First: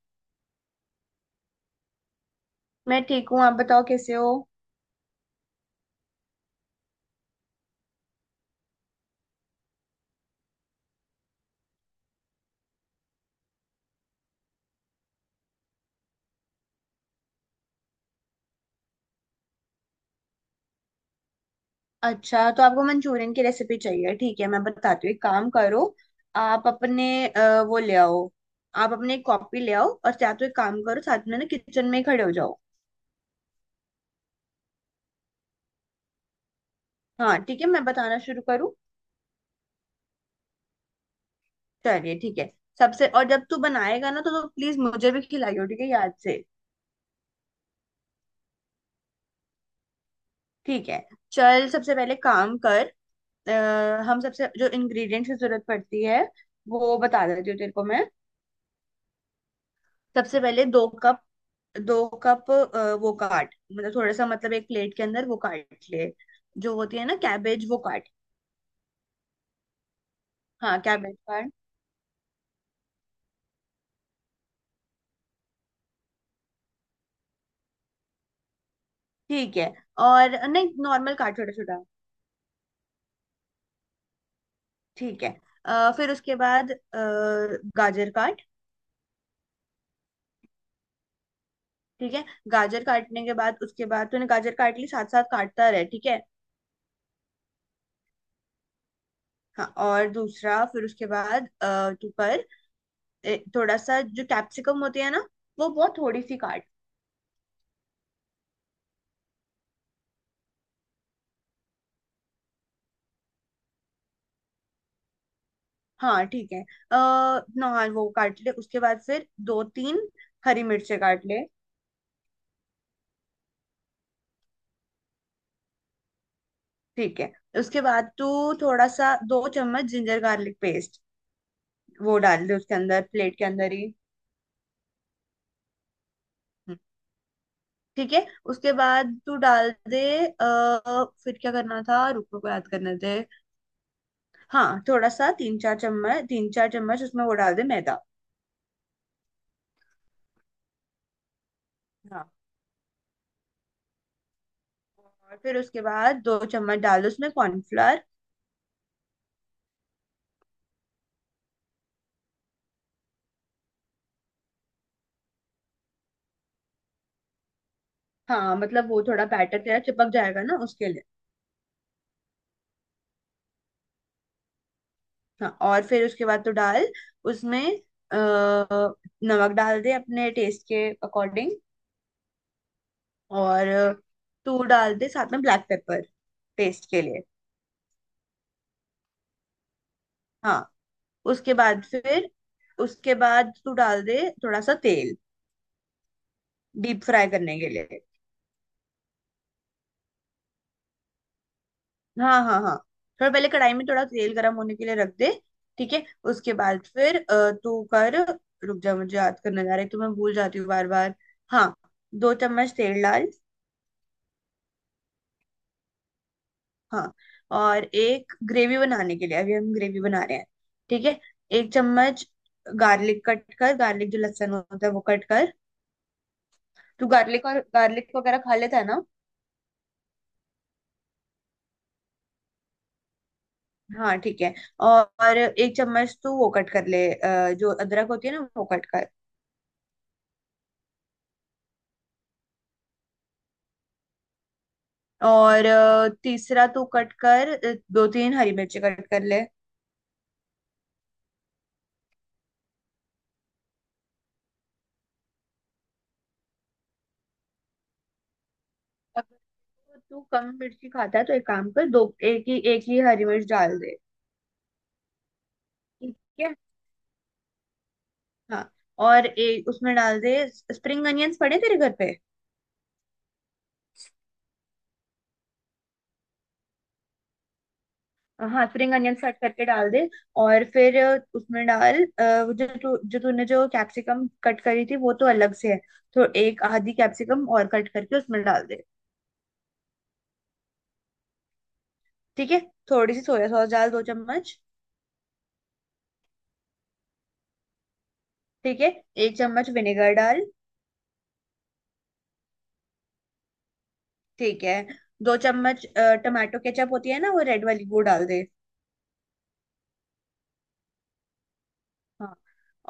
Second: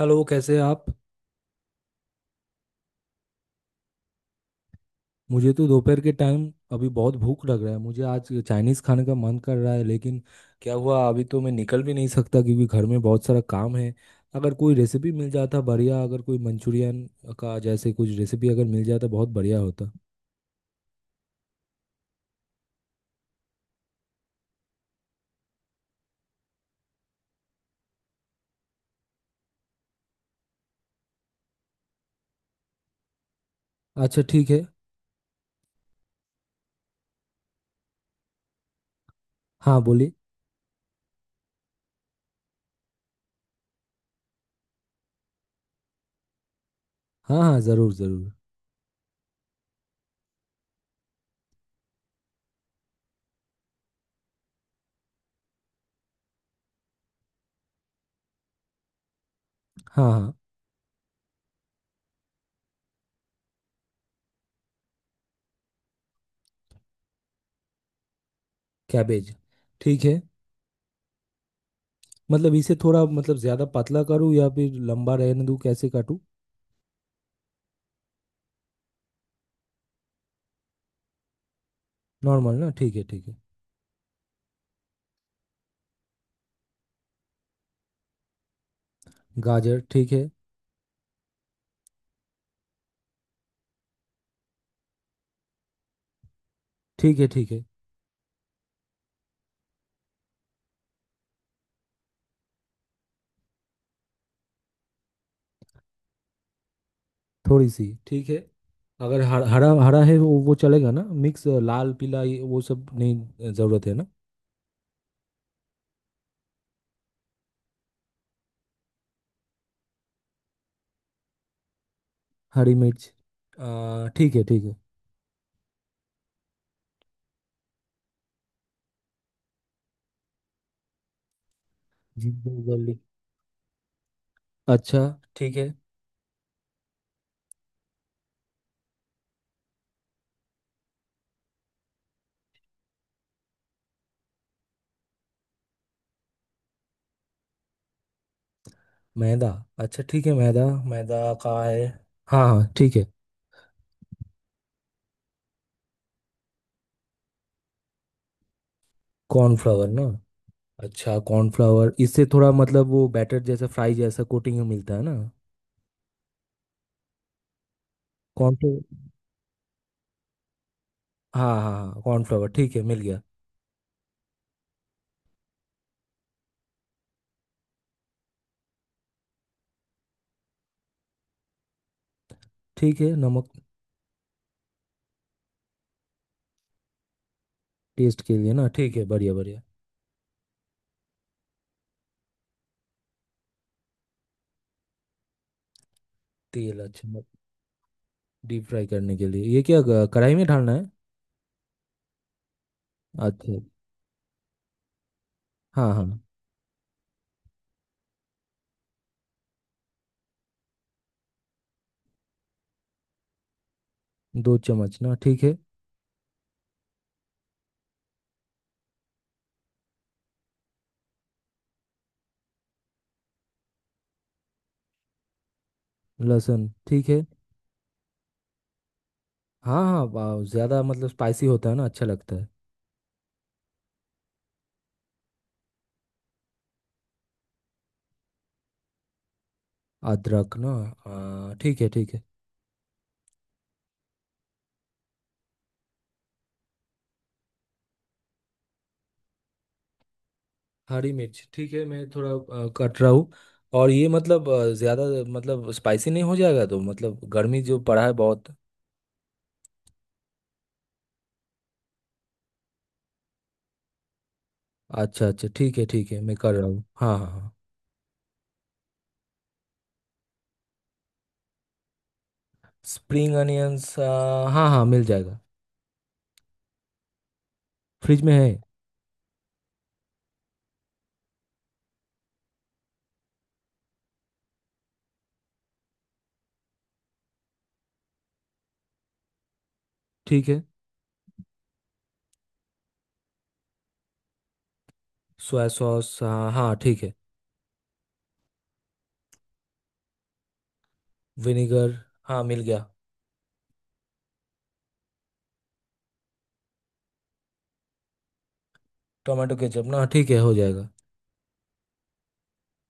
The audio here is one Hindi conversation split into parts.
हेलो कैसे हैं आप। मैं ठीक हूँ। आप बताओ कैसे हो। मुझे तो दोपहर के टाइम अभी बहुत भूख लग रहा है। मुझे आज चाइनीज़ खाने का मन कर रहा है, लेकिन क्या हुआ, अभी तो मैं निकल भी नहीं सकता क्योंकि घर में बहुत सारा काम है। अगर कोई रेसिपी मिल जाता बढ़िया। अगर कोई मंचूरियन का जैसे कुछ रेसिपी अगर मिल जाता बहुत बढ़िया होता। अच्छा, तो आपको मंचूरियन की रेसिपी चाहिए। ठीक है, मैं बताती हूँ। एक काम करो, आप अपने वो ले आओ। आप अपने एक कॉपी ले आओ, और या तो एक काम करो, साथ में ना किचन में ही खड़े हो जाओ। अच्छा ठीक है। हाँ ठीक है, मैं बताना शुरू करूँ। हाँ बोलिए। चलिए ठीक है। सबसे और जब तू बनाएगा ना तो प्लीज मुझे भी खिलाइयो, ठीक है, याद से। हाँ हाँ ज़रूर ज़रूर। ठीक है, चल सबसे पहले काम कर। हम सबसे जो इंग्रेडिएंट्स की जरूरत पड़ती है वो बता देती हूँ तेरे को मैं। हाँ हाँ। सबसे पहले 2 कप, 2 कप वो काट, मतलब थोड़ा सा, मतलब एक प्लेट के अंदर वो काट ले। जो होती है ना कैबेज, वो काट। कैबेज, ठीक है। हाँ, कैबेज काट। मतलब इसे थोड़ा मतलब ज़्यादा पतला करूँ या फिर लंबा रहने दूँ, कैसे काटूँ? ठीक है, और नहीं, नॉर्मल काट, छोटा छोटा। नॉर्मल ना, ठीक है ठीक है। ठीक है। फिर उसके बाद गाजर काट। गाजर, ठीक है ठीक है, गाजर काटने के बाद, उसके बाद तूने गाजर काट ली, साथ साथ काटता रहे। ठीक है। ठीक है ठीक है। हाँ, और दूसरा फिर उसके बाद तू कर। थोड़ा सा जो कैप्सिकम होती है ना, वो बहुत थोड़ी सी काट। थोड़ी सी ठीक है। अगर हर, हरा हरा है, वो चलेगा ना। मिक्स लाल पीला ये वो सब नहीं ज़रूरत है ना। हाँ ठीक है। अः नॉन वो काट ले। उसके बाद फिर 2-3 हरी मिर्चें काट ले। हरी मिर्च। ठीक है ठीक है। ठीक है। उसके बाद तू थोड़ा सा 2 चम्मच जिंजर गार्लिक पेस्ट वो डाल दे, जिंजर उसके गार्लिक, अंदर, प्लेट के अंदर ही। अच्छा ठीक है। हम्म, ठीक है, उसके बाद तू डाल दे। अः फिर क्या करना था, रुक रुक याद करने दे। हाँ, थोड़ा सा 3-4 चम्मच, 3-4 चम्मच उसमें वो डाल दे, मैदा। मैदा, अच्छा ठीक है। मैदा, मैदा का है? हाँ, हाँ हाँ ठीक है। और फिर उसके बाद 2 चम्मच डाल दो उसमें कॉर्नफ्लोर। कॉर्नफ्लावर ना? अच्छा कॉर्नफ्लावर, इससे थोड़ा मतलब वो बैटर जैसा फ्राई जैसा कोटिंग मिलता है ना। हाँ, कॉर्नफ्लावर, मतलब वो थोड़ा बैटर तेरा चिपक जाएगा ना, उसके लिए। हाँ हाँ हाँ कॉर्नफ्लावर, ठीक है, मिल गया। हाँ, और फिर उसके बाद तो डाल उसमें अ, नमक डाल दे अपने टेस्ट के अकॉर्डिंग। ठीक है, नमक। और तू डाल दे साथ में ब्लैक पेपर टेस्ट के लिए। टेस्ट के लिए ना, ठीक है, बढ़िया बढ़िया। हाँ, उसके बाद फिर उसके बाद तू डाल दे थोड़ा सा तेल, तेल, डीप अच्छा। फ्राई करने के लिए। डीप फ्राई करने के लिए, ये क्या, कढ़ाई में डालना है? हाँ हाँ हाँ, थोड़ा पहले अच्छा। कढ़ाई में थोड़ा तेल गर्म होने के लिए रख दे। हाँ ठीक है, हाँ। उसके बाद फिर तू कर। रुक जा, मुझे याद करने जा रहा है तो मैं भूल जाती हूँ बार बार। हाँ, 2 चम्मच तेल डाल। दो चम्मच ना, ठीक है। हाँ, और एक ग्रेवी बनाने के लिए, अभी हम ग्रेवी बना रहे हैं, ठीक है, 1 चम्मच गार्लिक कट कर, गार्लिक जो लहसुन होता है वो कट कर। लहसुन, तू ठीक है। गार्लिक और गार्लिक वगैरह खा लेता है ना। हाँ हाँ, ज़्यादा मतलब स्पाइसी होता है ना, अच्छा लगता है। हाँ ठीक है। और 1 चम्मच तू वो कट कर ले, जो अदरक होती है ना, वो कट कर। अदरक ना, ठीक है ठीक है। और तीसरा तू कट कर, 2-3 हरी मिर्ची कट कर ले। हरी मिर्च ठीक है, मैं थोड़ा कट रहा हूँ। और ये मतलब ज़्यादा मतलब स्पाइसी नहीं हो जाएगा तो? मतलब गर्मी जो पड़ा है बहुत। अगर तू कम मिर्ची खाता है तो एक काम कर, दो, एक ही हरी मिर्च डाल दे। अच्छा अच्छा, ठीक है ठीक ठीक है, मैं है। कर रहा हूँ, हाँ हाँ हाँ। हाँ, और एक उसमें डाल दे, स्प्रिंग अनियंस पड़े तेरे घर पे। स्प्रिंग अनियंस, हाँ हाँ मिल जाएगा, फ्रिज में है। हाँ, स्प्रिंग अनियंस कट करके डाल दे। और फिर उसमें डाल वो जो तू जो तूने जो कैप्सिकम कट करी थी वो तो अलग से है। तो एक आधी कैप्सिकम और कट करके उसमें डाल दे। ठीक है। ठीक है, थोड़ी सी सोया सॉस डाल, 2 चम्मच। सोया सॉस, हाँ हाँ ठीक है। ठीक है, 1 चम्मच विनेगर डाल। विनेगर, हाँ मिल गया। ठीक है, 2 चम्मच टमाटो केचप होती है ना, वो रेड वाली, वो डाल दे। टोमेटो केचप ना, ठीक है, हो जाएगा। हाँ,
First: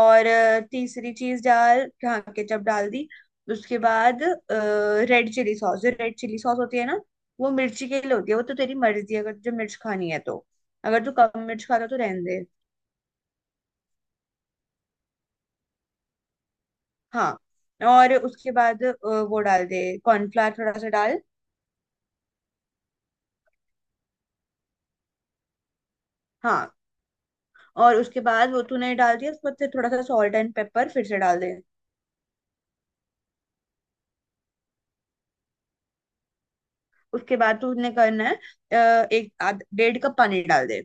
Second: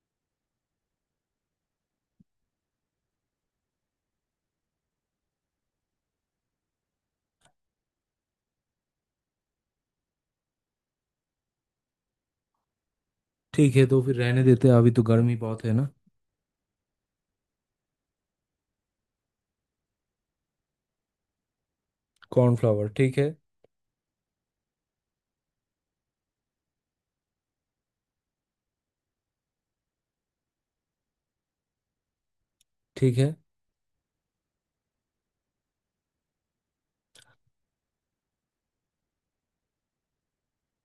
और तीसरी चीज डाल, ढाक के जब डाल दी उसके बाद रेड चिली सॉस, जो रेड चिली सॉस होती है ना, वो मिर्ची के लिए होती है, वो तो तेरी मर्जी है, अगर तुझे मिर्च खानी है तो, अगर तू कम मिर्च खाता तो रहने दे। ठीक है, तो फिर रहने देते हैं, अभी तो गर्मी बहुत है ना। हाँ, और उसके बाद वो डाल दे कॉर्नफ्लावर, थोड़ा सा डाल। कॉर्नफ्लावर, ठीक है हाँ, और उसके बाद वो तूने डाल दिया, उसके बाद फिर थोड़ा सा सॉल्ट एंड पेपर फिर से डाल दे। ठीक है। उसके बाद तूने करना है, एक आध 1.5 कप पानी डाल दे।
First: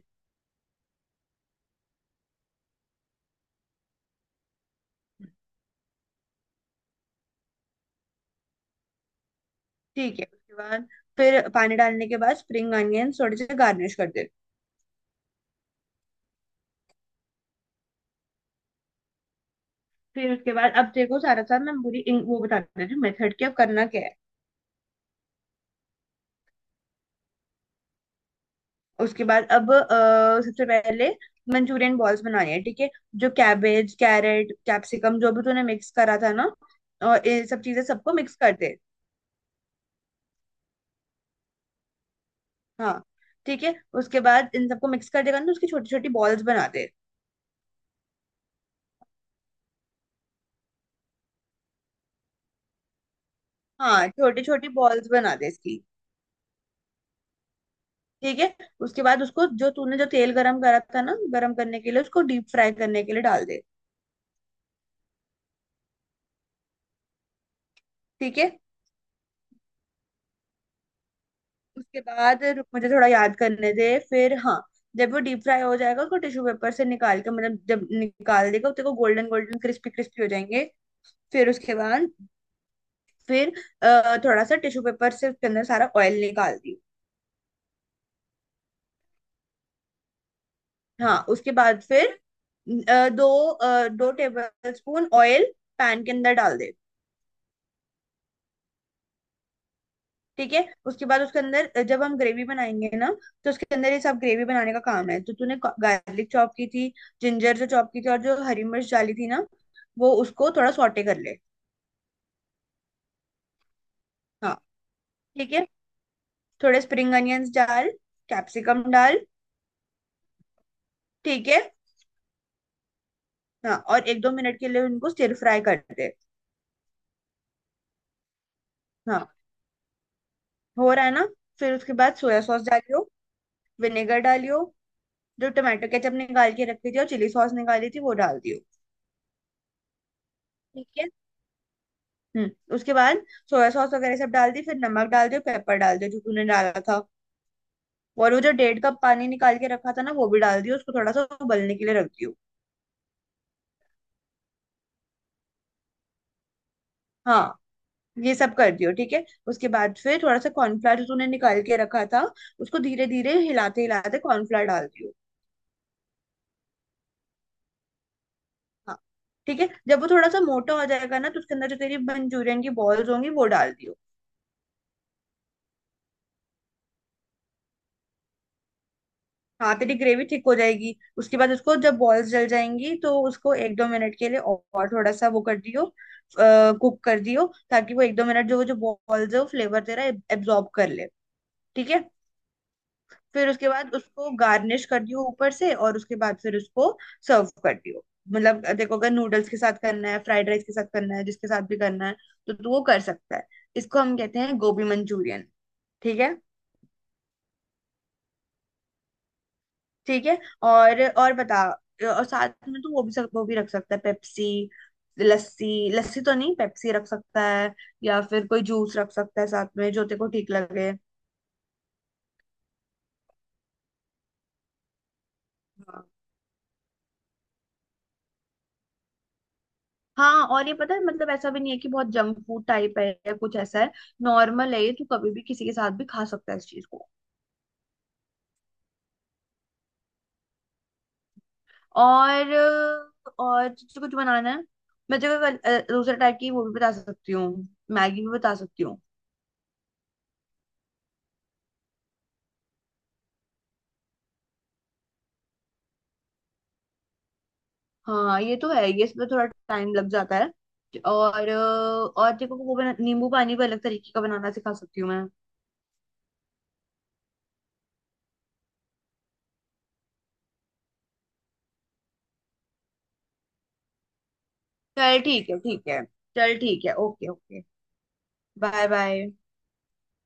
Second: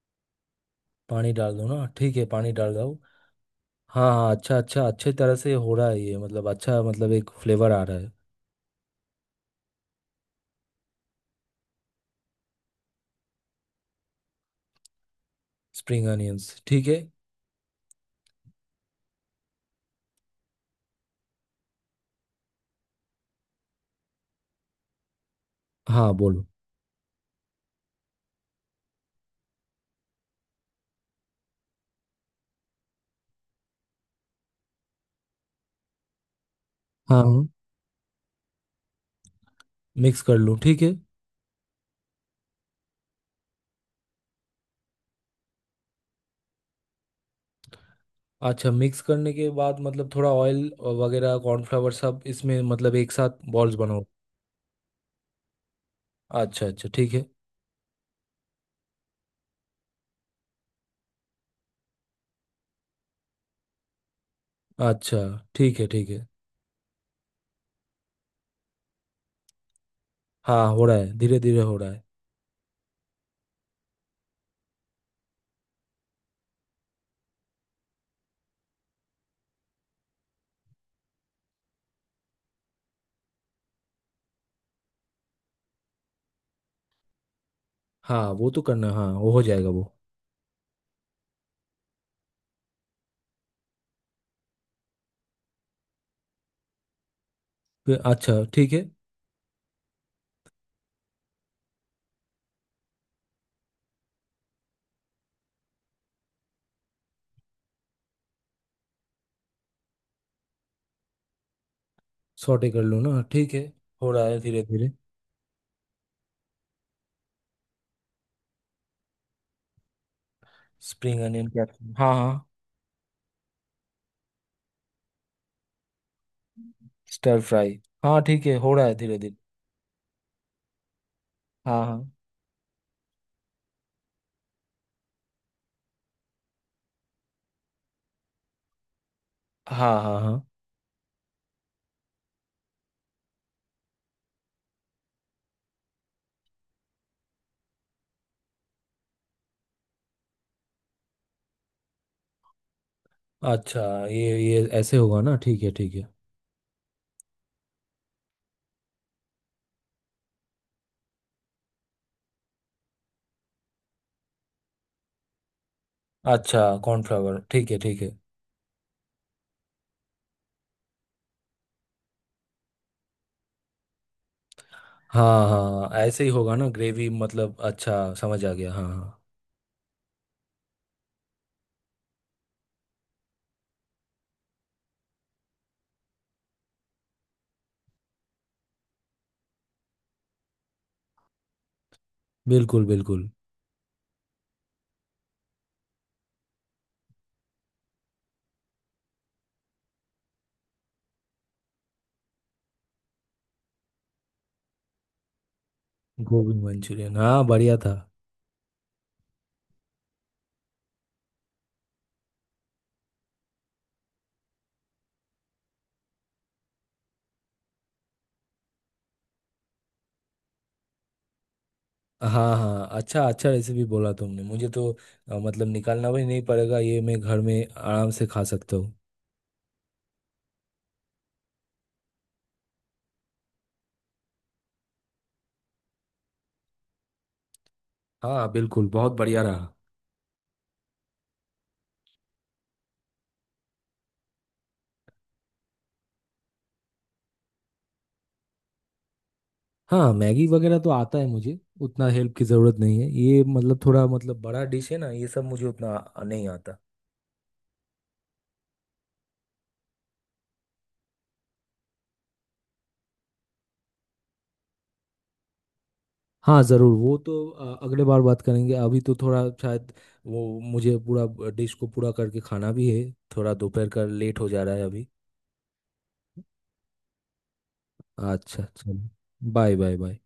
पानी डाल दो ना, ठीक है, पानी डाल दो। हाँ हाँ, अच्छा अच्छा, अच्छे तरह से हो रहा है ये, मतलब अच्छा, मतलब एक फ्लेवर आ रहा है। ठीक है, उसके बाद फिर पानी डालने के बाद स्प्रिंग अनियंस थोड़े से गार्निश कर दे। स्प्रिंग अनियंस, ठीक है। फिर उसके बाद अब देखो सारा साथ मैं पूरी वो बता देती हूँ मेथड की, अब करना क्या है। हाँ बोलो। उसके बाद, अब सबसे पहले मंचूरियन बॉल्स बनानी है, ठीक है। जो कैबेज, कैरेट, कैप्सिकम जो भी तूने मिक्स करा था ना, हाँ और ये हाँ, सब चीजें सबको मिक्स कर दे। मिक्स कर लूँ, ठीक है। हाँ ठीक है, उसके बाद इन सबको मिक्स कर देगा ना तो उसकी छोटी छोटी बॉल्स बना दे। अच्छा, मिक्स करने के बाद मतलब थोड़ा ऑयल वगैरह कॉर्नफ्लावर सब इसमें, मतलब एक साथ बॉल्स बनाओ? हाँ, छोटी छोटी बॉल्स बना दे इसकी। अच्छा अच्छा, ठीक है। ठीक है, उसके बाद उसको जो तूने जो तेल गरम करा था ना, गरम करने के लिए, उसको डीप फ्राई करने के लिए डाल दे। अच्छा, ठीक है ठीक है। ठीक है, हाँ हो रहा है, धीरे धीरे हो रहा उसके है। बाद रुक मुझे थोड़ा याद करने दे फिर। हाँ, जब वो डीप फ्राई हो जाएगा, उसको टिश्यू पेपर से निकाल के, मतलब जब निकाल देगा तो गोल्डन गोल्डन क्रिस्पी क्रिस्पी हो जाएंगे। फिर उसके बाद फिर थोड़ा सा टिश्यू पेपर से उसके अंदर सारा ऑयल निकाल दी। हाँ वो तो करना, हाँ वो हो जाएगा वो। हाँ, उसके बाद फिर 2 टेबल स्पून ऑयल पैन के अंदर डाल दे। फिर, अच्छा ठीक है। ठीक है, उसके बाद उसके अंदर जब हम ग्रेवी बनाएंगे ना, तो उसके अंदर ये सब ग्रेवी बनाने का काम है। तो तूने गार्लिक चॉप की थी, जिंजर जो चॉप की थी, और जो हरी मिर्च डाली थी ना, वो उसको थोड़ा सॉटे कर ले। सॉटे कर लो ना, ठीक है, हो रहा है हाँ धीरे धीरे। ठीक है, थोड़े स्प्रिंग अनियंस डाल, कैप्सिकम डाल। स्प्रिंग अनियन ठीक है, कैप्सिकम, हाँ हाँ। हाँ, और 1-2 मिनट के लिए उनको स्टिर फ्राई कर दे। स्टर फ्राई, हाँ ठीक है, हो रहा है धीरे हाँ, धीरे। हो रहा है ना। फिर हाँ उसके हाँ बाद सोया सॉस डालियो, विनेगर डालियो, जो टमाटो केचप निकाल के रखी थी और चिली सॉस निकाली थी वो डाल दियो। हाँ। हाँ हाँ। ठीक है। हम्म, उसके बाद सोया सॉस वगैरह सब डाल दी, फिर नमक डाल दिया, पेपर डाल दिया जो तूने डाला था। और वो जो 1.5 कप पानी निकाल के रखा था ना, वो भी डाल दियो, उसको थोड़ा सा उबलने के लिए रख दियो। अच्छा, ये ऐसे होगा ना, ठीक है ठीक है। हाँ, ये सब कर दियो ठीक है। उसके बाद फिर थोड़ा सा कॉर्नफ्लावर जो तूने निकाल के रखा था, उसको धीरे धीरे हिलाते हिलाते कॉर्नफ्लावर डाल दियो। अच्छा कॉर्नफ्लावर, ठीक है ठीक है। हाँ ठीक है, जब वो थोड़ा सा मोटा हो जाएगा ना, तो उसके अंदर जो तेरी मंचूरियन की बॉल्स होंगी वो डाल दियो। हाँ हाँ, ऐसे ही होगा ना ग्रेवी, मतलब अच्छा समझ आ गया, हाँ हाँ। हाँ, तेरी ग्रेवी ठीक हो जाएगी। उसके बाद उसको जब बॉल्स जल जाएंगी तो उसको 1-2 मिनट के लिए और थोड़ा सा वो कर दियो, कुक कर दियो, ताकि वो 1-2 मिनट जो वो जो बॉल्स है वो फ्लेवर तेरा एब्जॉर्ब कर ले। ठीक है। बिल्कुल बिल्कुल। फिर उसके बाद उसको गार्निश कर दियो ऊपर से, और उसके बाद फिर उसको सर्व कर दियो। मतलब देखो, अगर नूडल्स के साथ करना है, फ्राइड राइस के साथ करना है, जिसके साथ भी करना है, तो तू वो कर सकता है। इसको हम कहते हैं गोभी मंचूरियन। ठीक है, गोभी मंचूरियन, हाँ बढ़िया था। ठीक है, और बता। और साथ में तो वो भी वो भी रख सकता है, पेप्सी। लस्सी, लस्सी तो नहीं, पेप्सी रख सकता है, या फिर कोई जूस रख सकता है साथ में जो तेरे को ठीक लगे। हाँ हाँ, अच्छा अच्छा रेसिपी बोला तुमने मुझे तो। मतलब हाँ निकालना भी नहीं पड़ेगा ये, मैं घर में आराम से खा सकता हूँ। हाँ, और ये पता है, मतलब ऐसा भी नहीं है कि बहुत जंक फूड टाइप है या कुछ ऐसा है। नॉर्मल है ये, तू कभी भी किसी के साथ भी खा सकता है इस चीज को। हाँ बिल्कुल, बहुत बढ़िया रहा। और और तुझे कुछ बनाना है? मैं तेरे को दूसरे टाइप की वो भी बता सकती हूँ, मैगी भी बता सकती हूँ। हाँ मैगी वगैरह तो आता है मुझे, उतना हेल्प की ज़रूरत नहीं है। ये मतलब थोड़ा मतलब बड़ा डिश है ना ये सब, मुझे उतना नहीं आता। हाँ ये तो है, ये इसमें थोड़ा टाइम लग जाता है। और और देखो, वो नींबू पानी भी अलग तरीके का बनाना सिखा सकती हूँ मैं। हाँ ज़रूर, वो तो अगले बार बात करेंगे। अभी तो थोड़ा शायद वो मुझे पूरा डिश को पूरा करके खाना भी है, थोड़ा दोपहर का लेट हो जा रहा है अभी। चल ठीक है, ठीक है। चल ठीक है, ओके ओके। अच्छा बाय चलो, बाय। Bye bye bye.